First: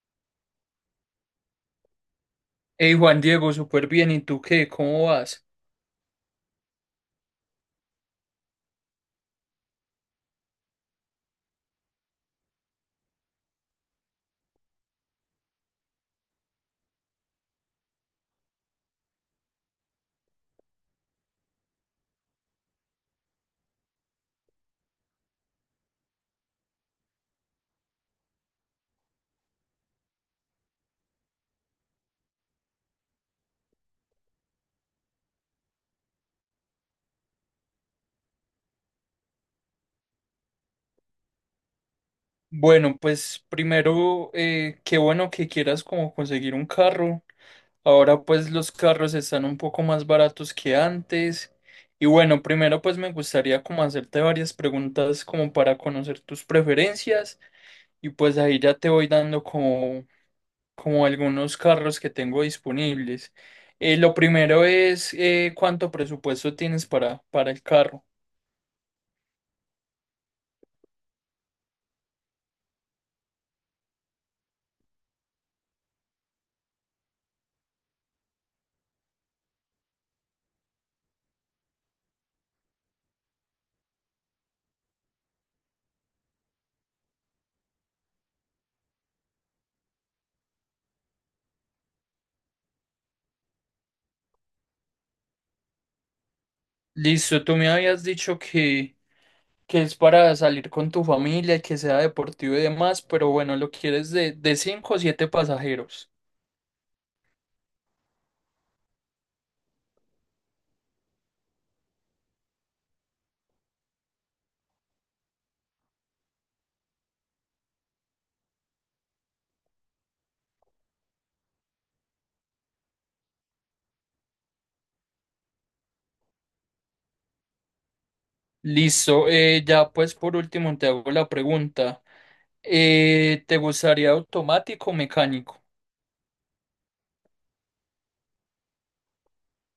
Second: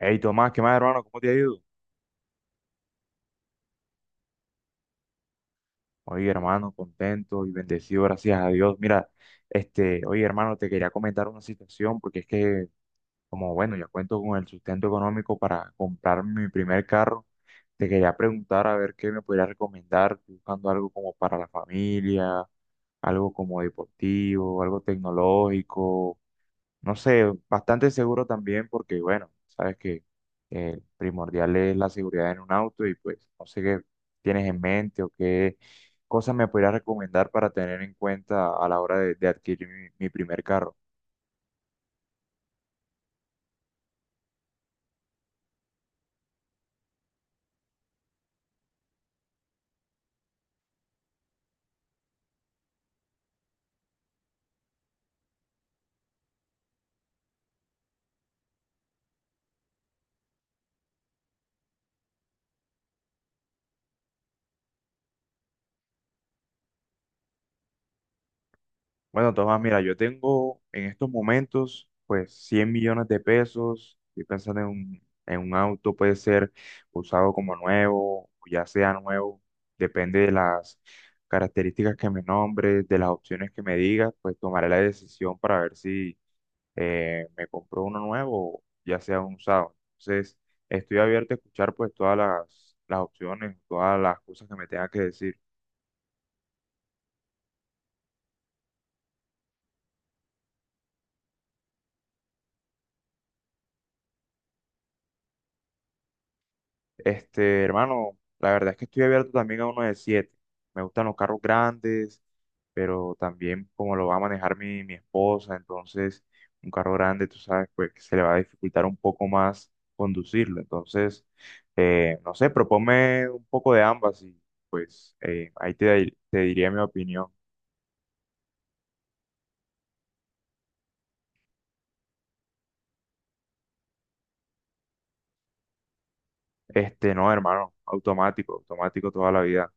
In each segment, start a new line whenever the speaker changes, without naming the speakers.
Hey Tomás, ¿qué más, hermano? ¿Cómo te ha ido?
Hey Juan Diego, súper bien. ¿Y tú qué? ¿Cómo vas?
Oye, hermano, contento y bendecido, gracias a Dios. Mira, oye, hermano, te quería comentar una situación porque es que, como bueno, ya cuento con el sustento económico para comprar mi primer carro. Te quería preguntar a ver qué me podrías recomendar. Estoy buscando algo como para la familia, algo como deportivo, algo tecnológico. No sé, bastante seguro también porque, bueno, sabes que primordial es la seguridad en un auto, y pues no sé qué tienes en mente o qué cosas me podrías recomendar para tener en cuenta a la hora de adquirir mi primer carro.
Bueno, pues primero, qué bueno que quieras como conseguir un carro. Ahora pues los carros están un poco más baratos que antes. Y bueno, primero pues me gustaría como hacerte varias preguntas como para conocer tus preferencias y pues ahí ya te voy dando como algunos carros que tengo disponibles. Lo primero es ¿cuánto presupuesto tienes para el carro?
Bueno, Tomás, mira, yo tengo en estos momentos pues 100 millones de pesos. Estoy pensando en un auto, puede ser usado como nuevo, o ya sea nuevo, depende de las características que me nombres, de las opciones que me digas. Pues tomaré la decisión para ver si me compro uno nuevo o ya sea un usado. Entonces, estoy abierto a escuchar pues todas las opciones, todas las cosas que me tengas que decir.
Listo, tú me habías dicho que es para salir con tu familia, y que sea deportivo y demás, pero bueno, lo quieres de cinco o siete pasajeros.
Hermano, la verdad es que estoy abierto también a uno de siete. Me gustan los carros grandes, pero también como lo va a manejar mi esposa, entonces un carro grande, tú sabes, pues que se le va a dificultar un poco más conducirlo. Entonces, no sé, proponme un poco de ambas y pues ahí te, te diría mi opinión.
Listo, ya pues por último te hago la pregunta. ¿Te gustaría automático o mecánico?
No, hermano, automático, automático toda la vida.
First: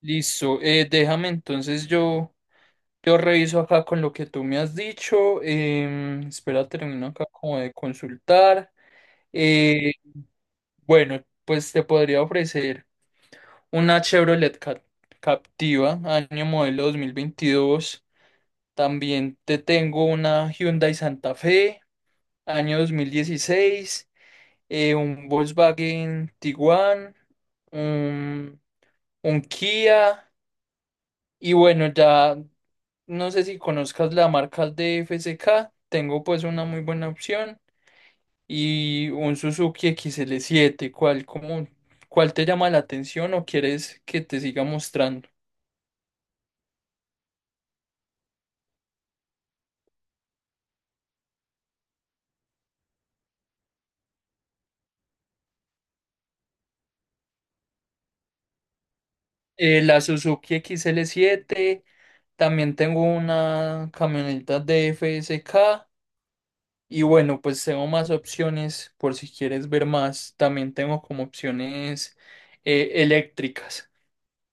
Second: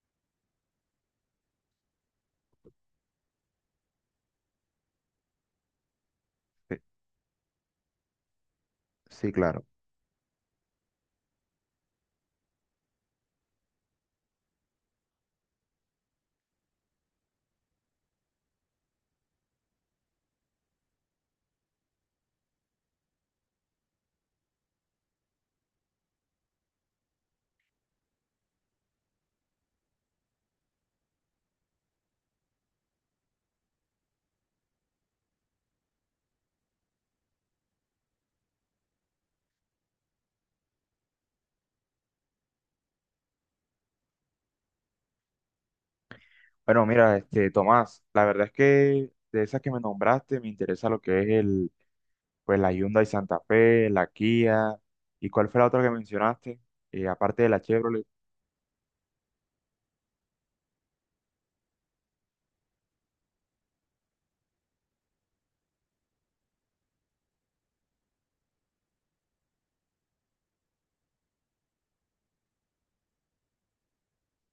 Listo, déjame entonces yo reviso acá con lo que tú me has dicho. Espera,
Sí,
termino acá como de consultar.
sí, claro.
Eh, bueno, pues te podría ofrecer. Una Chevrolet Captiva, año modelo 2022. También te tengo una Hyundai Santa Fe, año 2016. Un Volkswagen Tiguan, un, un Kia. Y bueno, ya no sé si conozcas la marca de FCK. Tengo pues una muy buena opción. Y un Suzuki XL7. ¿Cuál te llama la atención o quieres que te siga mostrando?
Bueno, mira, Tomás, la verdad es que de esas que me nombraste, me interesa lo que es el, pues la Hyundai Santa Fe, la Kia, ¿y cuál fue la otra que mencionaste? Aparte de la Chevrolet.
La Suzuki XL7. También tengo una camioneta de FSK y bueno, pues tengo más opciones por si quieres ver más, también tengo como opciones eléctricas.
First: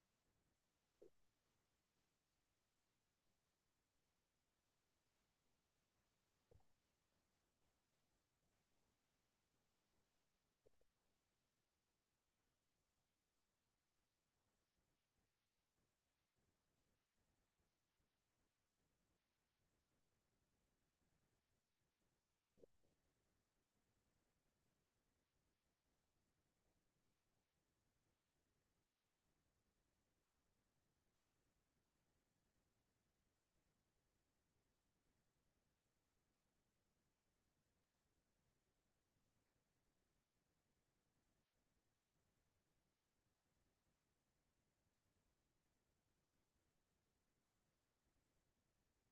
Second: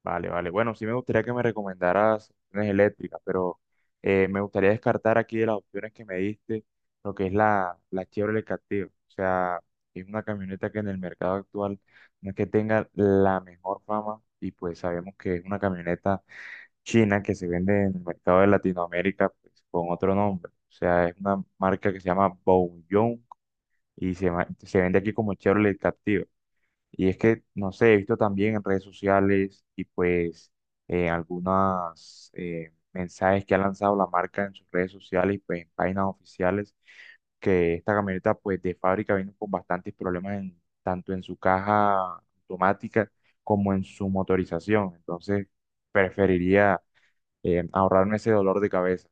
Vale, vale. Bueno, sí me gustaría que me recomendaras opciones eléctricas, pero me gustaría descartar aquí de las opciones que me diste, lo que es la Chevrolet Captiva. O sea, es una camioneta que en el mercado actual no es que tenga la mejor fama, y pues sabemos que es una camioneta China que se vende en el mercado de Latinoamérica, pues, con otro nombre. O sea, es una marca que se llama Bouyong y se, se vende aquí como Chevrolet Captiva. Y es que, no sé, he visto también en redes sociales y pues algunos mensajes que ha lanzado la marca en sus redes sociales y pues en páginas oficiales, que esta camioneta pues de fábrica vino con bastantes problemas en, tanto en su caja automática como en su motorización. Entonces preferiría ahorrarme ese dolor de cabeza.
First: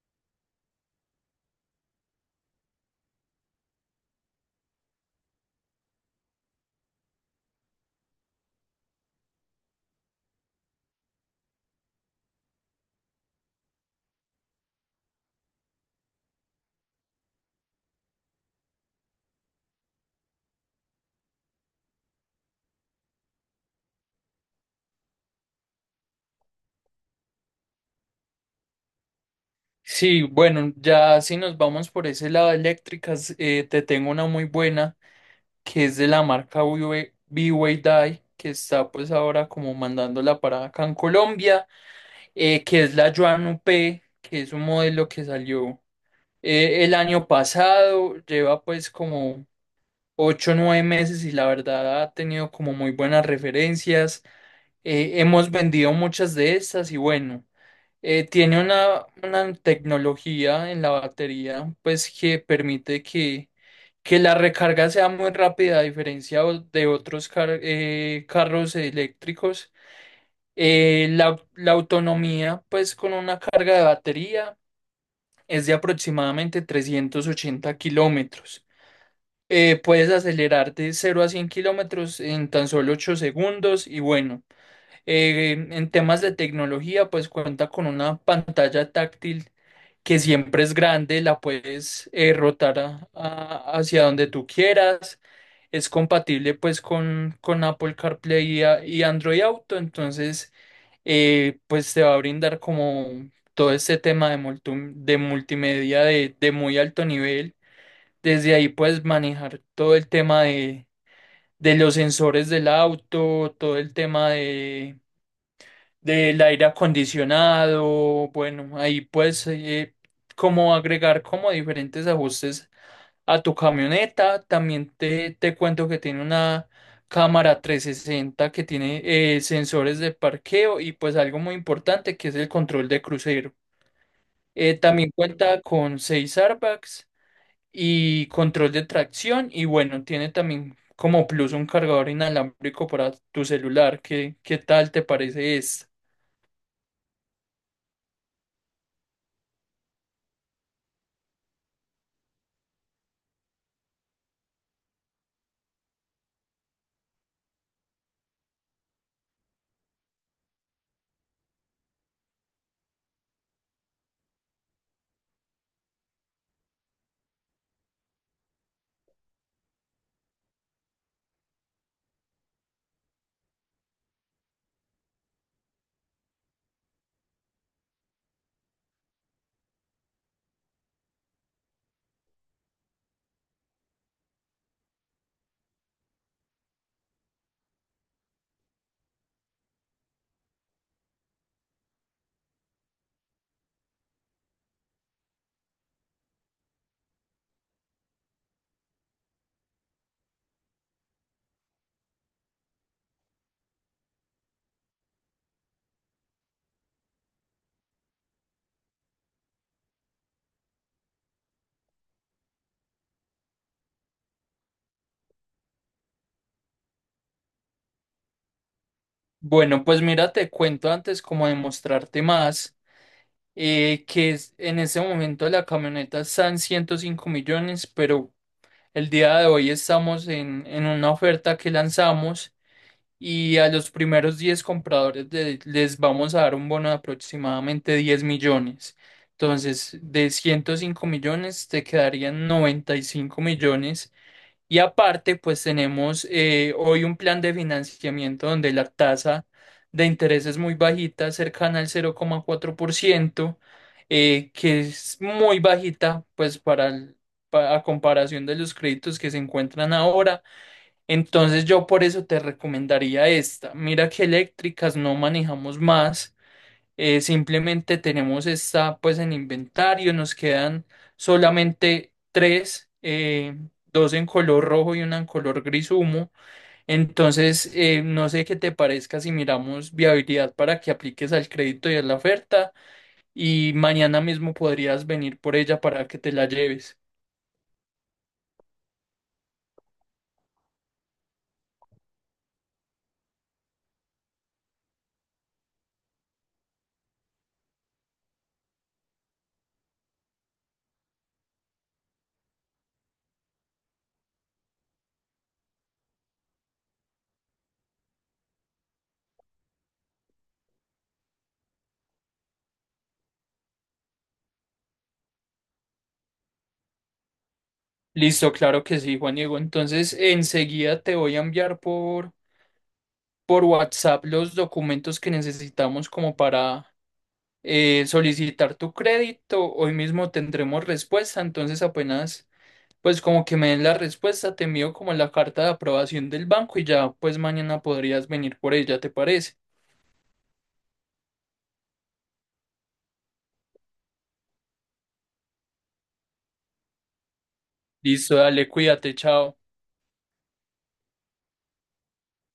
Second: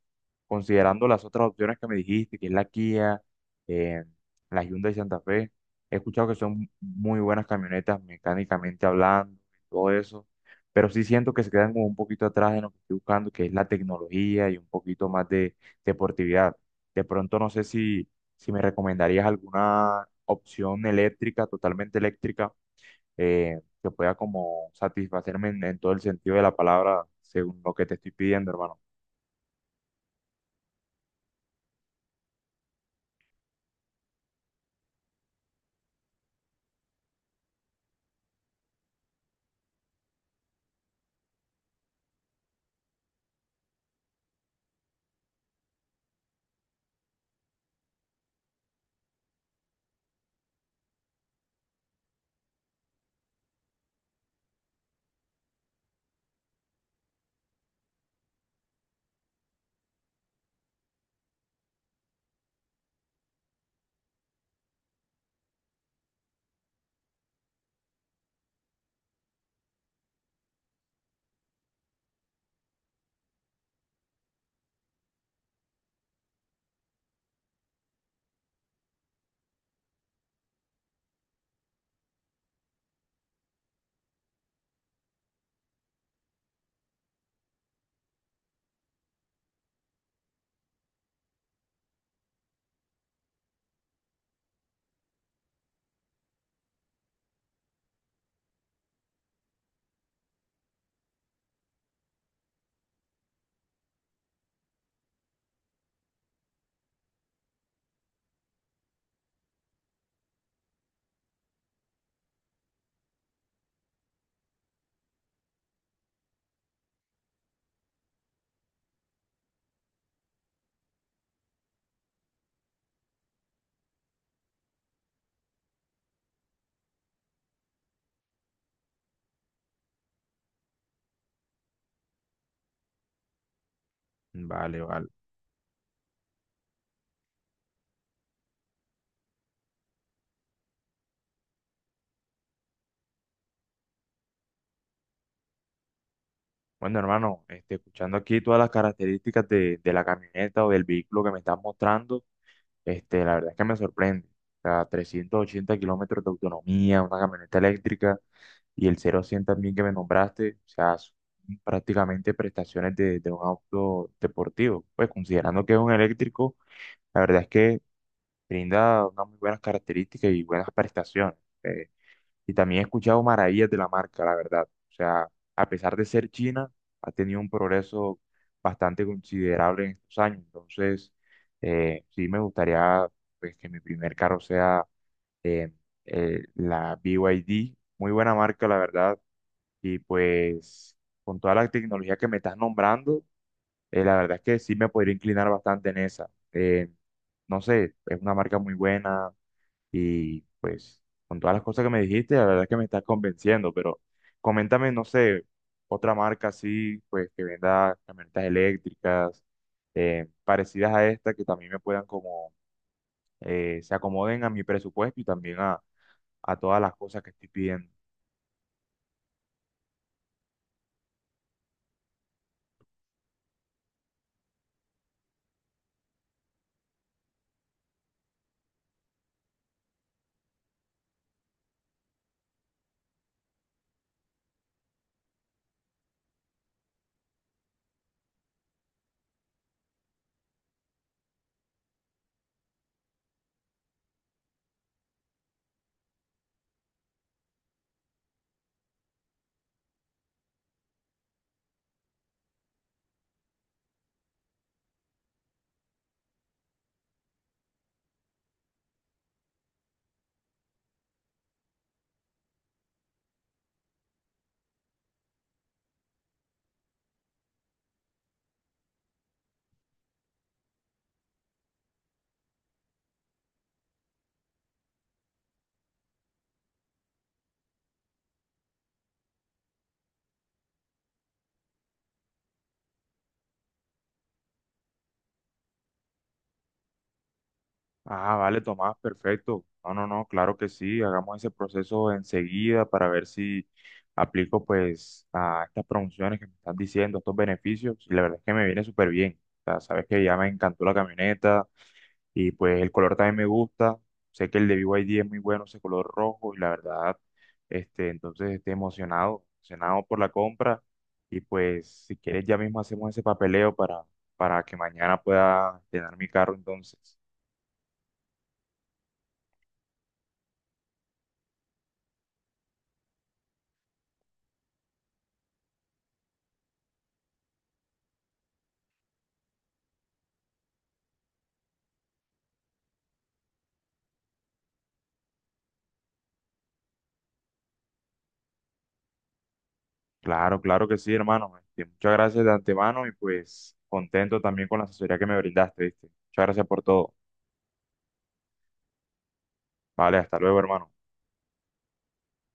Considerando las otras opciones que me dijiste, que es la Kia, eh, la Hyundai Santa Fe, he escuchado que son muy buenas camionetas mecánicamente hablando, todo eso, pero sí siento que se quedan como un poquito atrás en lo que estoy buscando, que es la tecnología y un poquito más de deportividad. De pronto no sé si, si me recomendarías alguna opción eléctrica, totalmente eléctrica, que pueda como satisfacerme en todo el sentido de la palabra, según lo que te estoy pidiendo, hermano.
Sí, bueno, ya si nos vamos por ese lado eléctricas, te tengo una muy buena que es de la marca BYD, que está pues ahora como mandándola para acá en Colombia, que es la Yuan Up, que es un modelo que salió. El año pasado lleva pues como 8 o 9 meses y la verdad ha tenido como muy buenas referencias. Hemos vendido muchas de estas y bueno, tiene una tecnología en la batería pues que permite que la recarga sea muy rápida a diferencia de otros carros eléctricos. La autonomía pues con una carga de batería es de aproximadamente 380 kilómetros. Puedes acelerar de 0 a 100 kilómetros en tan solo 8 segundos y bueno, en temas de tecnología pues cuenta con una pantalla táctil que siempre es grande. La puedes rotar hacia donde tú quieras. Es compatible pues con Apple CarPlay y Android Auto, entonces pues te va a brindar como todo este tema de multimedia de muy alto nivel. Desde ahí puedes manejar todo el tema de los sensores del auto, todo el tema del aire acondicionado, bueno, ahí puedes como agregar como diferentes ajustes a tu camioneta. También te cuento que tiene una cámara 360 que tiene sensores de parqueo y pues algo muy importante que es el control de crucero.
Vale, vale.
También cuenta con seis airbags y control de tracción y bueno, tiene también como plus un cargador inalámbrico para tu celular. ¿Qué tal te parece este?
Bueno, hermano, escuchando aquí todas las características de la camioneta o del vehículo que me estás mostrando, la verdad es que me sorprende. O sea, 380 kilómetros de autonomía, una camioneta eléctrica, y el cero a 100 también que me nombraste, o sea, son prácticamente prestaciones de un auto deportivo. Pues considerando que es un eléctrico, la verdad es que brinda unas muy buenas características y buenas prestaciones. eh, y también he escuchado maravillas de la marca, la verdad. O sea, a pesar de ser China, ha tenido un progreso bastante considerable en estos años. Entonces, sí me gustaría pues que mi primer carro sea eh, la BYD. Muy buena marca, la verdad. Y pues con toda la tecnología que me estás nombrando, la verdad es que sí me podría inclinar bastante en esa. No sé, es una marca muy buena, y pues con todas las cosas que me dijiste, la verdad es que me estás convenciendo, pero coméntame, no sé, otra marca así, pues que venda camionetas eléctricas, parecidas a esta, que también me puedan como, se acomoden a mi presupuesto y también a todas las cosas que estoy pidiendo.
Bueno, pues mira, te cuento antes como demostrarte más, en ese momento la camioneta está en 105 millones, pero el día de hoy estamos en una oferta que lanzamos y a los primeros 10 compradores les vamos a dar un bono de aproximadamente 10 millones. Entonces, de 105 millones te quedarían 95 millones y aparte, pues tenemos hoy un plan de financiamiento donde la tasa de interés es muy bajita, cercana al 0,4%, que es muy bajita, pues a comparación de los créditos que se encuentran ahora. Entonces yo por eso te recomendaría esta. Mira que eléctricas no manejamos más. Simplemente tenemos esta pues en inventario, nos quedan solamente tres, dos en color rojo y una en color gris humo. Entonces, no sé qué te parezca si miramos viabilidad para que apliques al crédito y a la oferta y mañana mismo podrías venir por ella para que te la lleves.
Ah, vale, Tomás, perfecto. No, no, no, claro que sí. Hagamos ese proceso enseguida para ver si aplico pues a estas promociones que me están diciendo, estos beneficios. Y la verdad es que me viene súper bien. O sea, sabes que ya me encantó la camioneta y pues el color también me gusta. Sé que el de BYD es muy bueno, ese color rojo. Y la verdad, entonces estoy emocionado, emocionado por la compra. Y pues si quieres ya mismo hacemos ese papeleo para que mañana pueda tener mi carro entonces.
Listo, claro que sí, Juan Diego. Entonces, enseguida te voy a enviar por WhatsApp los documentos que necesitamos como para solicitar tu crédito. Hoy mismo tendremos respuesta. Entonces apenas, pues como que me den la respuesta, te envío como la carta de aprobación del banco y ya pues mañana podrías venir por ella, ¿te parece?
Claro, claro que sí, hermano. Muchas gracias de antemano y pues contento también con la asesoría que me brindaste, ¿viste? Muchas gracias por todo.
Listo, dale, cuídate, chao.
Vale, hasta luego, hermano.